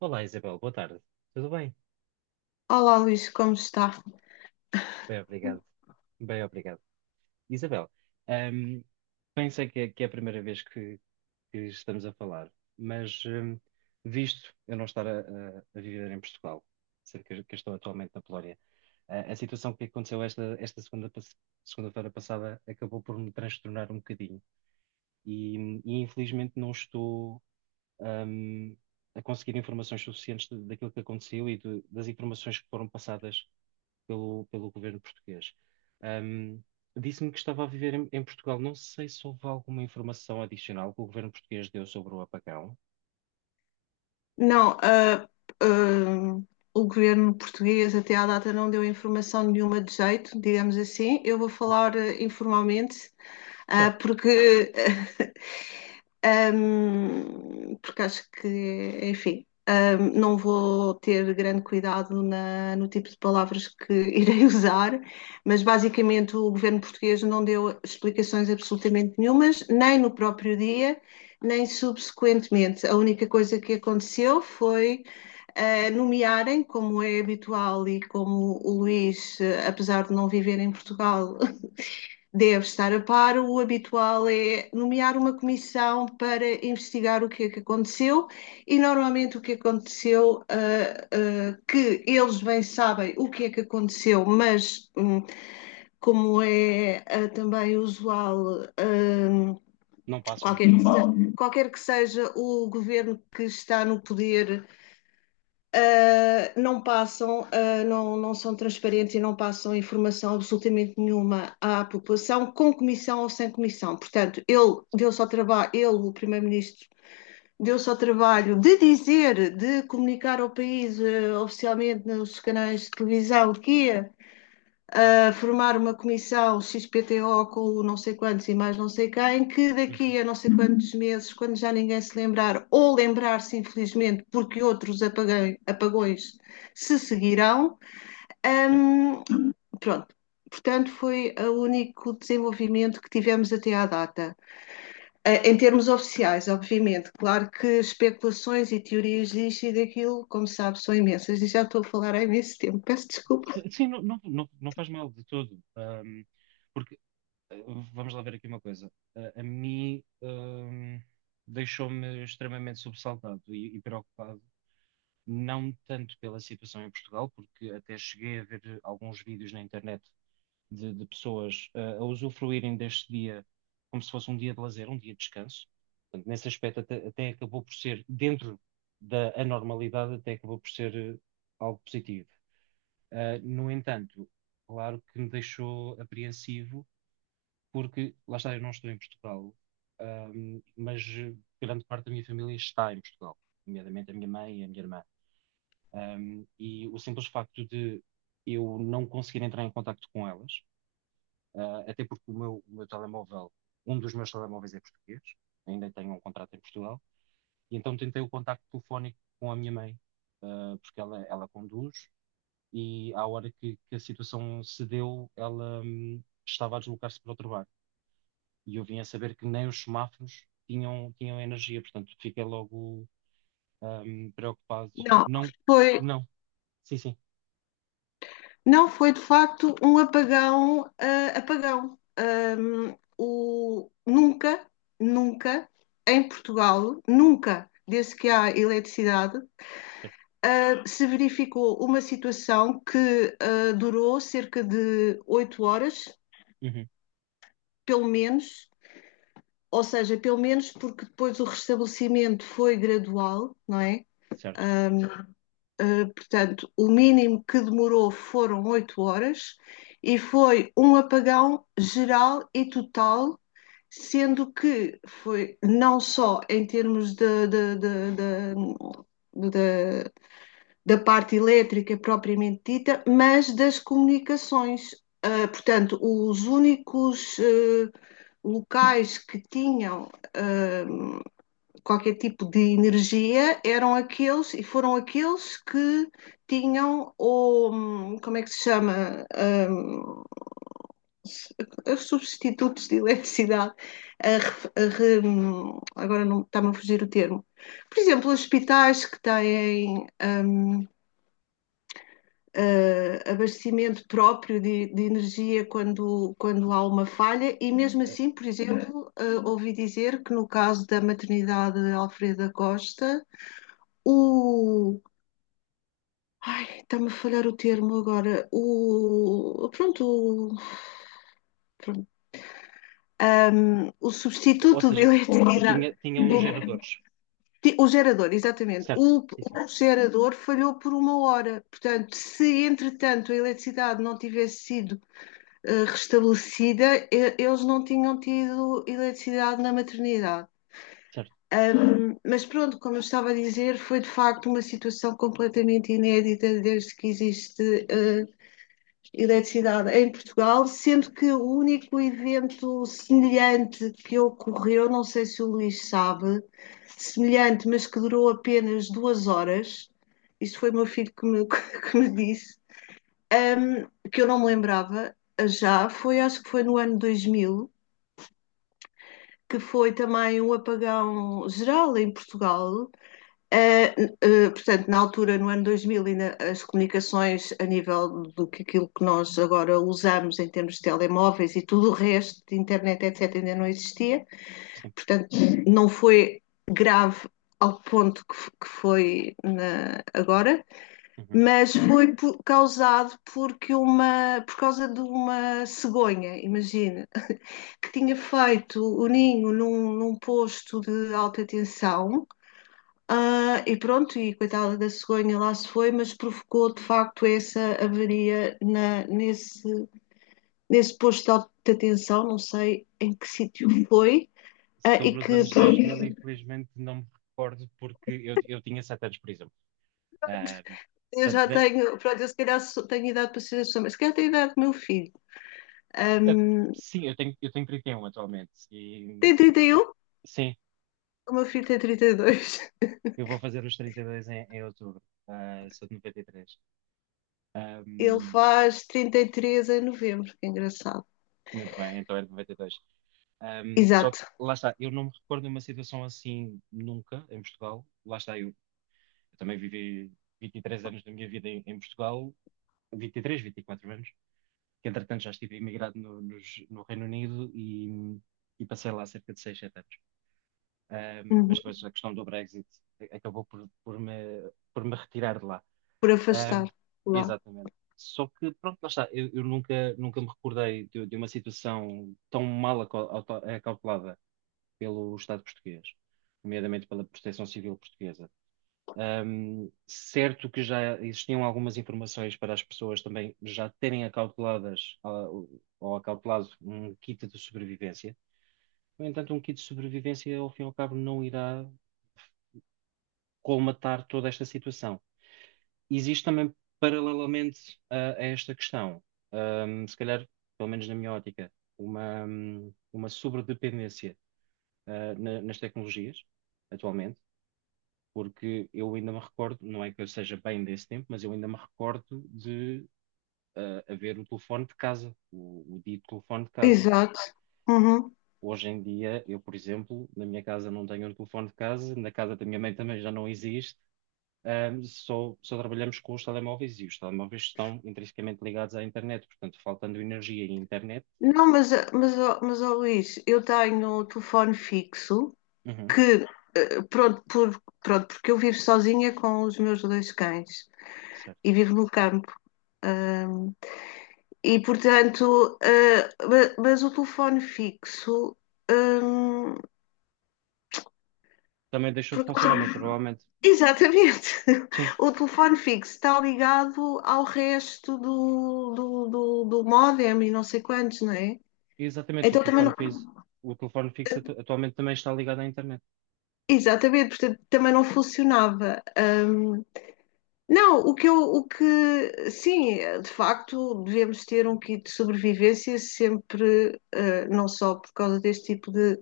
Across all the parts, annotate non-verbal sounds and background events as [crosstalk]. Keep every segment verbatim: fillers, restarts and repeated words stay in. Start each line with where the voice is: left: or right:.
right: Olá, Isabel, boa tarde. Tudo bem?
left: Olá, Luís, como está?
right: Bem, obrigado. Bem, obrigado. Isabel, ahm, pensei que é, que é a primeira vez que, que estamos a falar, mas ahm, visto eu não estar a, a- a viver em Portugal, sendo que, que estou atualmente na Polónia, a, a situação que aconteceu esta, esta segunda, pas- segunda-feira passada acabou por me transtornar um bocadinho e, e infelizmente não estou ahm, a conseguir informações suficientes de- daquilo que aconteceu e de- das informações que foram passadas pelo, pelo governo português. Ahm, Disse-me que estava a viver em, em Portugal. Não sei se houve alguma informação adicional que o governo português deu sobre o apagão.
left: Não, ah, ah, O governo português até à data não deu informação nenhuma de jeito, digamos assim. Eu vou
right: Ok,
left: falar ah, informalmente, ah,
right: certo.
left: porque Ahm, porque acho que, enfim, ahm, não vou ter grande cuidado na- no tipo de palavras que [laughs] irei usar, mas basicamente o governo português não deu explicações absolutamente nenhumas, nem no próprio dia, nem subsequentemente. A única coisa que aconteceu foi ah, nomearem, como é habitual e como o Luís, eh, apesar de não viver em Portugal, deve estar a par. O habitual é nomear uma comissão para investigar o que é que aconteceu e normalmente o que aconteceu, ah, ah, que eles bem sabem o que é que aconteceu, mas hum, como é ah, também usual, hum,
right: Não passam a
left: qualquer que
right: informação.
left: seja, qualquer que seja o governo que está no poder, uh, não passam, uh, não, não são transparentes e não passam informação absolutamente nenhuma à população, com comissão ou sem comissão. Portanto, ele deu-se ao trabalho, ele, o Primeiro-Ministro, deu-se ao trabalho de dizer, de comunicar ao país uh, oficialmente nos canais de televisão que ia a formar uma comissão X P T O com o não sei quantos e mais não sei quem, que
right: Uhum,
left: daqui a não sei quantos meses, quando já ninguém se lembrar, ou lembrar-se infelizmente, porque outros apagões, apagões se seguirão,
right: certo.
left: hum, pronto. Portanto, foi o único desenvolvimento que tivemos até à data. Eh, Em termos oficiais, obviamente, claro que especulações e teorias disto e daquilo, como sabe, são imensas e já estou a falar há imenso tempo, peço desculpa.
right: Sim, não, não, não, não faz mal de todo. Ahm, porque, eh, vamos lá ver aqui uma coisa. A, a mim, ahm, deixou-me extremamente sobressaltado e, e preocupado. Não tanto pela situação em Portugal, porque até cheguei a ver alguns vídeos na internet de, de pessoas eh, a usufruírem deste dia como se fosse um dia de lazer, um dia de descanso. Portanto, nesse aspecto, até, até acabou por ser, dentro da anormalidade, até acabou por ser eh, algo positivo. Eh, no entanto, claro que me deixou apreensivo, porque lá está, eu não estou em Portugal, ahm, mas eh, grande parte da minha família está em Portugal, nomeadamente a minha mãe e a minha irmã. Ahm, e o simples facto de eu não conseguir entrar em contacto com elas. Uh, até porque o meu, o meu telemóvel, um dos meus telemóveis é português, ainda tenho um contrato em Portugal, e então tentei o contacto telefónico com a minha mãe, uh, porque ela, ela conduz, e à hora que, que a situação se deu, ela hum, estava a deslocar-se para outro bar. E eu vim a saber que nem os semáforos tinham, tinham energia, portanto fiquei logo hum, preocupado.
left: Não,
right: Não,
left: foi,
right: não, sim, sim,
left: Não, foi de facto um apagão, ah, apagão. Ahm, o, nunca, nunca, em Portugal, nunca, desde que há eletricidade,
right: certo.
left: ah, se verificou uma situação que ah, durou cerca de oito horas,
right: Uhum,
left: pelo menos, ou seja, pelo menos porque depois o restabelecimento foi gradual, não é?
right: certo.
left: Ahm, Uh, portanto, o mínimo que demorou foram oito horas e foi um apagão geral e total, sendo que foi não só em termos de, de, de, de de, da parte elétrica propriamente dita, mas das comunicações. Uh, portanto, os únicos uh, locais que tinham uh, qualquer tipo de energia eram aqueles e foram aqueles que tinham o, hum, como é que se chama, Hum, os substitutos de eletricidade, a ref- a hum, agora não está-me a fugir o termo. Por exemplo, os hospitais que têm hum, ah, abastecimento próprio de, de energia quando, quando há uma falha, e mesmo
right: Eh,
left: assim, por
right: sim.
left: exemplo, ah, ouvi dizer que no caso da maternidade Alfreda Costa, o. Ai, está-me a falhar o termo agora. O. Pronto, o. pronto, ahm, o
right: Ou
left: substituto de
right: seja,
left: eletricidade.
right: tinha, tinham geradores,
left: O, o gerador, exatamente.
right: certo,
left: O,
right: sim, sim.
left: o gerador falhou por uma hora. Portanto, se entretanto a eletricidade não tivesse sido eh, restabelecida, e- eles não tinham tido eletricidade na maternidade.
right: Certo.
left: Ahm, mas pronto, como eu estava a dizer, foi de facto uma situação completamente inédita desde que existe eh, eletricidade em Portugal, sendo que o único evento semelhante que ocorreu, não sei se o Luís sabe, semelhante, mas que durou apenas duas horas, isto foi o meu filho que me, [laughs] que me disse, um, que eu não me lembrava já, foi acho que foi no ano dois mil, que foi também um apagão geral em Portugal. Uh, uh, Portanto, na altura, no ano dois mil, ainda as comunicações a nível do que aquilo que nós agora usamos em termos de telemóveis e tudo o resto de internet, etcétera, ainda não existia.
right: Sim.
left: Portanto, não foi grave ao ponto que, que foi na, agora,
right: Uhum.
left: mas foi por, causado porque uma, por causa de uma cegonha, imagina, que tinha feito o ninho num, num posto de alta tensão ah, e pronto, e coitada da cegonha lá se foi, mas provocou de facto essa avaria na- nesse, nesse posto de alta tensão, não sei em que sítio foi, ah, e
right: Sobre os
left: que
right: anos
left: pronto,
right: dois mil, infelizmente não me recordo porque eu, eu tinha sete anos, por exemplo. Ah,
left: eu
right: portanto,
left: já
right: da-
left: tenho, pronto, eu se calhar tenho idade para ser a sua, mas se calhar tenho idade do meu filho.
right: a-
left: Ahm,
right: sim, eu tenho, eu tenho trinta e um atualmente e
left: Tem trinta e um,
right: sim,
left: o meu filho tem trinta e dois. [laughs]
right: eu vou fazer os trinta e dois em, em outubro. Ah, sou de noventa e três. Ah,
left: Ele faz trinta e três em novembro, que é engraçado.
right: muito bem, então é de noventa e dois. Um, só que,
left: Exato.
right: lá está, eu não me recordo de uma situação assim nunca em Portugal. Lá está, eu, eu também vivi vinte e três anos da minha vida em, em Portugal, vinte e três, vinte e quatro anos, que entretanto já estive imigrado no, nos- no Reino Unido e, e passei lá cerca de seis sete anos. Ahm, mas
left: Uhum.
right: depois a questão do Brexit acabou por, por me, por me retirar de lá.
left: Por
right: Ahm,
left: afastar lá.
right: Exatamente. Só que, pronto, lá está, eu, eu nunca, nunca me recordei de, de uma situação tão mal acal- auto- acautelada pelo Estado português, nomeadamente pela Proteção Civil portuguesa. Um, certo que já existiam algumas informações para as pessoas também já terem acauteladas ah, ou acautelado um kit de sobrevivência. No entanto, um kit de sobrevivência, ao fim e ao cabo, não irá colmatar toda esta situação. Existe também, paralelamente a, a esta questão, um, se calhar, pelo menos na minha ótica, uma, uma sobredependência ah, na- nas tecnologias, atualmente. Porque eu ainda me recordo, não é que eu seja bem desse tempo, mas eu ainda me recordo de ah, haver o telefone de casa, o, o dito telefone de casa.
left: Exato. Uhum.
right: Hoje em dia, eu, por exemplo, na minha casa não tenho um telefone de casa, na casa da minha mãe também já não existe, ah, só, só trabalhamos com os telemóveis e os telemóveis estão intrinsecamente ligados à internet, portanto, faltando energia e internet,
left: Não, mas, mas, ó- mas ó, Luís, eu tenho o telefone fixo
right: uhum,
left: que, eh, pronto, por, pronto, porque eu vivo sozinha com os meus dois cães
right: certo.
left: e vivo no campo. E, portanto, eh, ma- mas o telefone fixo, hum,
right: Também deixou de
left: por
right: funcionar, mas
left: causa-
right: provavelmente,
left: exatamente,
right: sim,
left: [laughs] o telefone fixo está ligado ao resto do, do, do, do módem e não sei quantos, não é?
right: exatamente, o
left: Então também
right: telefone
left: não,
right: fixo, o telefone fixo atu- atualmente também está ligado à internet,
left: exatamente, portanto, também não funcionava. Hum, não, o que eu, o que, sim, de facto, devemos ter um kit de sobrevivência sempre, eh, não só por causa deste tipo de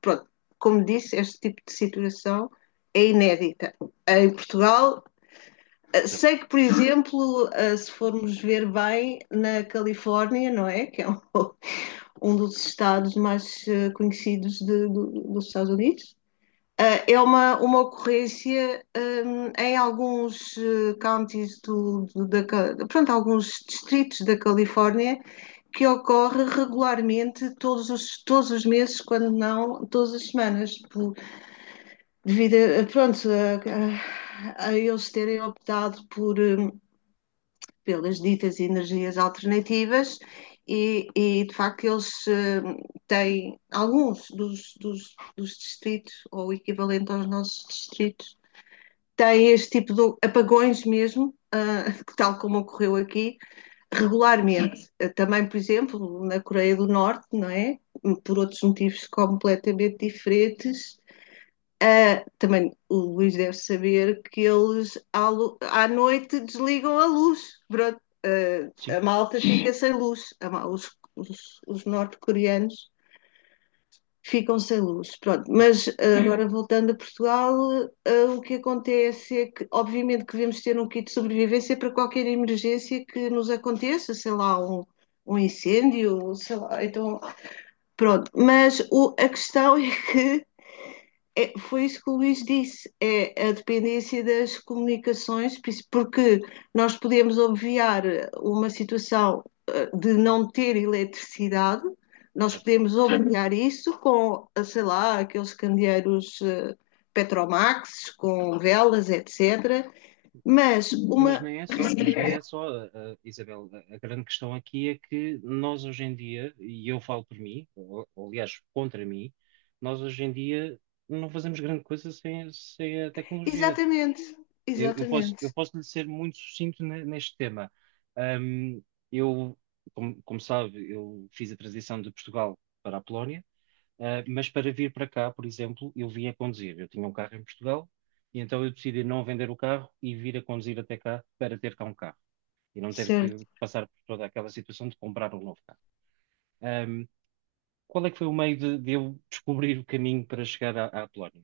left: pronto, como disse, este tipo de situação é inédita. Em Portugal, eh,
right: certo?
left: sei que, por exemplo, eh, se formos ver bem, na Califórnia, não é? Que é um, [laughs] um dos estados mais eh, conhecidos de, do, dos Estados Unidos. eh, É uma, uma ocorrência um, em alguns eh, counties do, do, da, pronto, alguns distritos da Califórnia que ocorre regularmente todos os, todos os meses, quando não todas as semanas, por, devido a, pronto, a, a a eles terem optado por, hum, pelas ditas energias alternativas e, e, de facto eles hum, têm, alguns dos, dos, dos distritos, ou o equivalente aos nossos distritos, têm este tipo de apagões mesmo, uh, [laughs] tal como ocorreu aqui,
right: Certo.
left: regularmente. Ah, também, por exemplo, na Coreia do Norte, não é? Por outros motivos completamente diferentes, ah, também o Luís deve saber que eles à, lu- à noite desligam a luz. Pronto, ah,
right: Sim,
left: a malta fica sem luz. A ma- os os- os norte-coreanos ficam sem luz. Pronto,
right: é
left: mas ah, agora voltando a Portugal, ah, o que acontece é que, obviamente, que devemos ter um kit de sobrevivência para qualquer emergência que nos aconteça, sei lá, um, um incêndio, sei lá, então. Pronto, mas o- a questão [laughs] é que é- foi isso que o Luís disse, é a dependência das comunicações, porque nós podemos obviar uma situação eh, de não ter eletricidade, nós
right: certo.
left: podemos obviar isso com, eh, sei lá, aqueles candeeiros eh, Petromax, com velas, etcétera. Mas
right: Mas
left: uma.
right: nem é só, mas nem é só, uh, uh, Isabel. A, a grande questão aqui é que nós hoje em dia, e eu falo por mim, ou, ou, aliás, contra mim, nós hoje em dia não fazemos grande coisa sem, sem a tecnologia.
left: Exatamente,
right: Eu, eu posso,
left: exatamente.
right: eu posso lhe ser muito sucinto ne- neste tema. Ahm, eu, como, como sabe, eu fiz a transição de Portugal para a Polónia. Ah, mas para vir para cá, por exemplo, eu vim a conduzir. Eu tinha um carro em Portugal e então eu decidi não vender o carro e vir a conduzir até cá para ter cá um carro e não ter que
left: Certo,
right: passar por toda aquela situação de comprar um novo carro. Ahm, Qual é que foi o meio de, de eu descobrir o caminho para chegar à, à Polónia?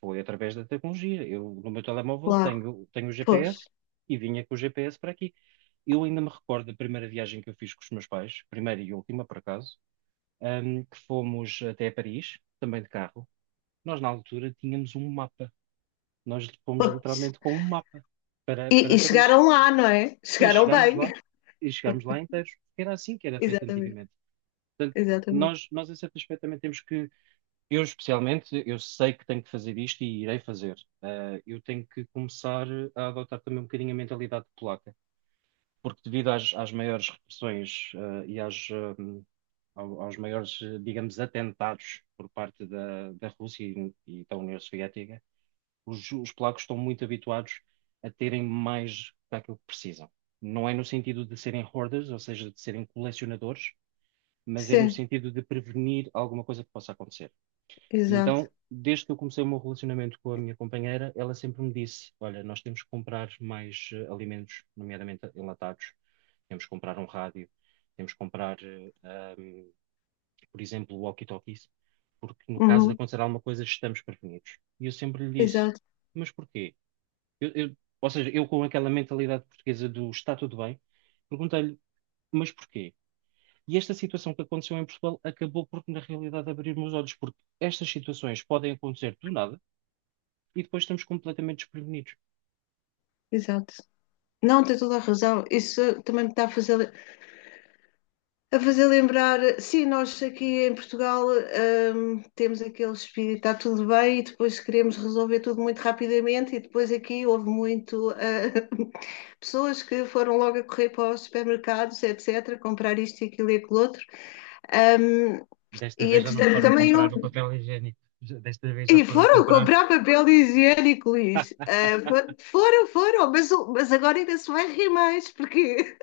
right: Foi através da tecnologia. Eu, no meu telemóvel,
left: claro.
right: tenho, tenho o
left: Pois,
right: G P S e vinha com o G P S para aqui. Eu ainda me recordo da primeira viagem que eu fiz com os meus pais, primeira e última, por acaso, ahm, que fomos até Paris, também de carro. Nós, na altura, tínhamos um mapa. Nós fomos
left: pois.
right: literalmente com um mapa para,
left: E, e
right: para Paris.
left: chegaram lá, não é?
right: E
left: Chegaram
right: chegámos
left: bem.
right: lá,
left: [laughs]
right: e chegámos lá inteiros, porque era assim que era feito
left: Exatamente,
right: antigamente. Portanto,
left: exatamente.
right: nós, nós, em certo aspecto, também temos que, eu especialmente, eu sei que tenho que fazer isto e irei fazer. Ah, eu tenho que começar a adotar também um bocadinho a mentalidade polaca, porque devido às, às maiores repressões, ah, e às, ah, ao- aos maiores, eh, digamos, atentados por parte da, da Rússia e, e da União Soviética. Os, os polacos estão muito habituados a terem mais daquilo que precisam. Não é no sentido de serem hoarders, ou seja, de serem colecionadores, mas é no
left: Sim,
right: sentido de prevenir alguma coisa que possa acontecer. E
left: exato.
right: então, desde que eu comecei o meu relacionamento com a minha companheira, ela sempre me disse: Olha, nós temos que comprar mais eh, alimentos, nomeadamente enlatados, temos que comprar um rádio, temos que comprar, eh, ahm, por exemplo, walkie-talkies, porque no caso de
left: Uhum,
right: acontecer alguma coisa, estamos prevenidos. E eu sempre lhe disse:
left: exato,
right: Mas porquê? Eu- eu- ou seja, eu com aquela mentalidade portuguesa do está tudo bem, perguntei-lhe, mas porquê? E esta situação que aconteceu em Portugal acabou por, na realidade, abrir meus olhos, porque estas situações podem acontecer do nada e depois estamos completamente desprevenidos.
left: exato. Não, tem toda a razão. Isso também me está a fazer, a fazer lembrar. Sim, nós aqui em Portugal, hum, temos aquele espírito, está tudo bem, e depois queremos resolver tudo muito rapidamente, e depois aqui houve muito, ah, [laughs] pessoas que foram logo a correr para os supermercados, etcétera, comprar isto e aquilo e aquilo outro. Hum,
right: Desta
left: e
right: vez já não
left: entretanto
right: foram
left: também
right: comprar o
left: [laughs]
right: papel higiênico. Já- desta vez já
left: E
right: foram
left: foram
right: comprar.
left: comprar papel higiênico, Luís. Ah, fo- foram, foram, mas, o- mas agora ainda se vai rir mais, porque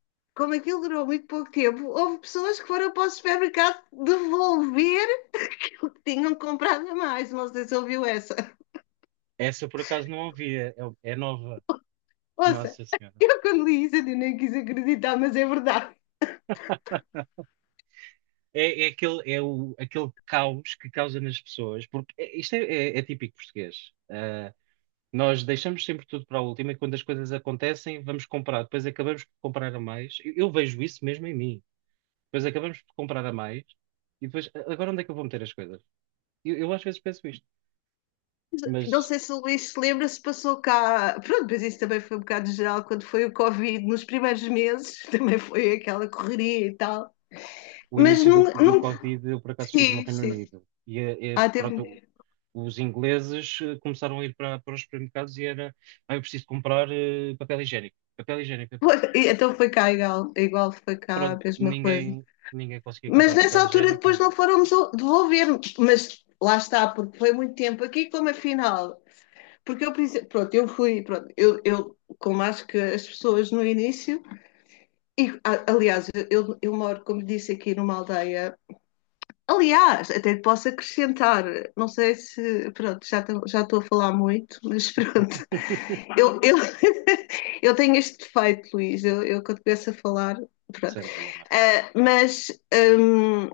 left: [laughs] como aquilo durou muito pouco tempo, houve pessoas que foram para o supermercado devolver o que tinham comprado a mais. Não sei se ouviu essa.
right: Essa por acaso não havia, é, é nova.
left: Ouça,
right: Nossa Senhora.
left: eu quando li isso eu nem quis acreditar, mas é verdade.
right: É, é aquele, é o, aquele caos que causa nas pessoas, porque é- isto é, é- é típico português. Nós deixamos sempre tudo para a última e quando as coisas acontecem, vamos comprar. Depois acabamos por comprar a mais. Eu, eu vejo isso mesmo em mim. Depois acabamos por comprar a mais e depois, "A- agora onde é que eu vou meter as coisas? Eu, eu às vezes penso isto,
left: Não
right: mas
left: sei se o Luís se lembra se passou cá. Pronto, mas isso também foi um bocado geral quando foi o Covid, nos primeiros meses, [laughs] também foi aquela correria e tal.
right: o
left: Mas
right: início
left: não,
right: do, do
left: não...
right: Covid, eu por acaso estive no
left: Sim,
right: Reino
left: sim.
right: Unido e, é- é,
left: Ah, teve.
right: pronto,
left: um-
right: os ingleses eh, começaram a ir para, para os supermercados e era, ah, eu preciso comprar eh, papel higiênico. Papel higiênico. Papel-"
left: Pois, e então foi cá igual, igual foi cá a
right: Pronto,
left: mesma coisa.
right: ninguém, ninguém conseguia
left: Mas
right: comprar
left: nessa
right: papel
left: altura
right: higiênico nem
left: depois não
right: nada.
left: foram devolver, mas lá está, porque foi muito tempo aqui, como afinal. Porque eu, pensei- pronto, eu fui, pronto, eu, eu, como acho que as pessoas no início, e a- aliás, eu, eu moro, como disse, aqui numa aldeia. Aliás, até te posso acrescentar, não sei se, pronto, já estou já estou a falar muito, mas [laughs] pronto,
right: [laughs]
left: eu, eu, [laughs] eu tenho este defeito, Luís, eu, eu quando começo a falar, pronto.
right: Sem problema.
left: Ah, mas hum,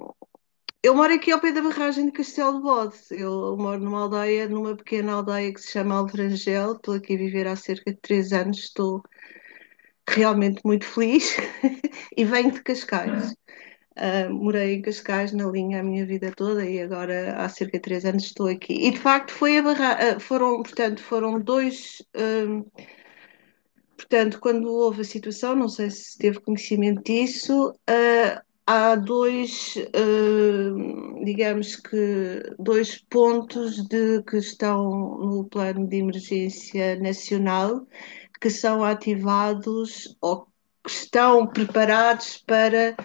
left: eu moro aqui ao pé da barragem de Castelo de Bode, eu moro numa aldeia, numa pequena aldeia que se chama Alverangel, estou aqui a viver há cerca de três anos, estou realmente muito feliz [laughs] e venho de
right: Certo.
left: Cascais. Uh, morei em Cascais na linha a minha vida toda e agora há cerca de três anos estou aqui. E de facto foi a barra uh, foram, portanto, foram dois, uh, portanto, quando houve a situação, não sei se teve conhecimento disso, uh, há dois, uh, digamos que dois pontos de que estão no plano de emergência nacional que são ativados ou que estão preparados para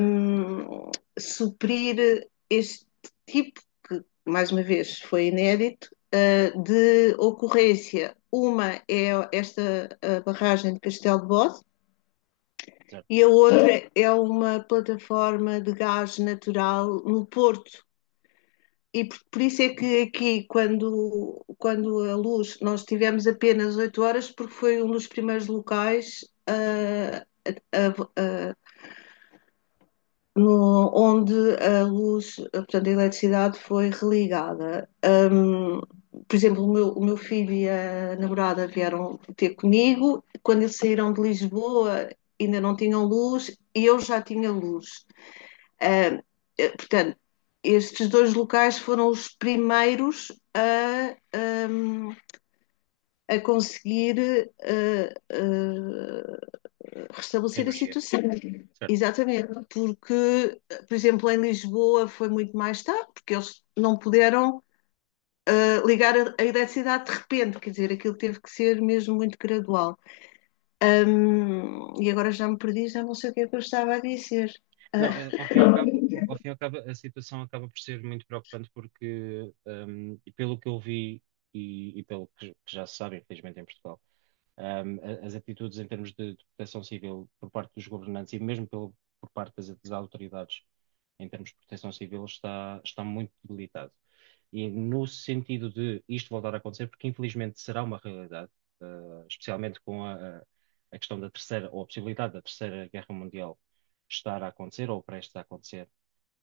left: um, suprir este tipo, que mais uma vez foi inédito, uh, de ocorrência. Uma é esta a barragem de Castelo de Bode
right: Zero.
left: e a outra é uma plataforma de gás natural no Porto. E por, por isso é que aqui, quando, quando a luz, nós tivemos apenas oito horas, porque foi um dos primeiros locais uh, a, a, no- onde a luz, eh, portanto, a eletricidade foi religada. Ahm, por exemplo, o meu, o meu filho e a namorada vieram ter comigo. Quando eles saíram de Lisboa, ainda não tinham luz e eu já tinha luz. Ahm, eh, Portanto, estes dois locais foram os primeiros a, ahm, a conseguir eh, eh, restabelecer a
right: Energia.
left: situação.
right: Certo.
left: Exatamente, porque, por exemplo, em Lisboa foi muito mais tarde, porque eles não puderam uh, ligar a, a eletricidade de repente, quer dizer, aquilo teve que ser mesmo muito gradual. Um, e agora já me perdi, já não sei o que é que eu estava a dizer.
right: Não, eh, ao fim e ao cabo, ao ao
left: Uh,
right: fim e ao cabo, a situação acaba por ser muito preocupante porque, ehm, e pelo que eu vi e, e pelo que que já se sabe, infelizmente, em Portugal, ehm, a- as atitudes em termos de, de proteção civil por parte dos governantes e mesmo pelo, por parte das, das autoridades em termos de proteção civil está, está muito debilitado. E no sentido de isto voltar a acontecer, porque infelizmente será uma realidade, eh, especialmente com a, a- questão da terceira, ou a possibilidade da terceira guerra mundial estar a acontecer ou prestes a acontecer,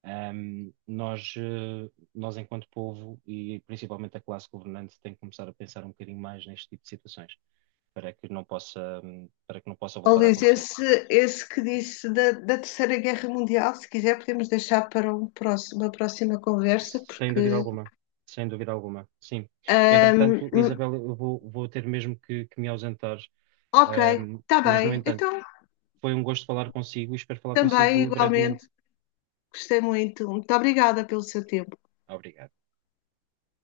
right: ahm, nós, eh, nós enquanto povo e principalmente a classe governante tem que começar a pensar um bocadinho mais neste tipo de situações para que não possa, hum, para que não possa
left: oh,
right: voltar a
left: Luís,
right: acontecer.
left: esse, esse que disse da, da Terceira Guerra Mundial, se quiser podemos deixar para um próximo, uma próxima conversa,
right: Sem dúvida
left: porque.
right: alguma. Sem dúvida alguma, sim.
left: Um,
right: Entretanto, Isabel, eu vou, vou ter mesmo que, que me ausentar.
left: ok,
right: Ahm,
left: está
right: mas, no
left: bem,
right: entanto,
left: então
right: foi um gosto falar consigo e espero falar
left: também
right: consigo brevemente.
left: igualmente. Gostei muito. Muito obrigada pelo seu tempo.
right: Obrigado.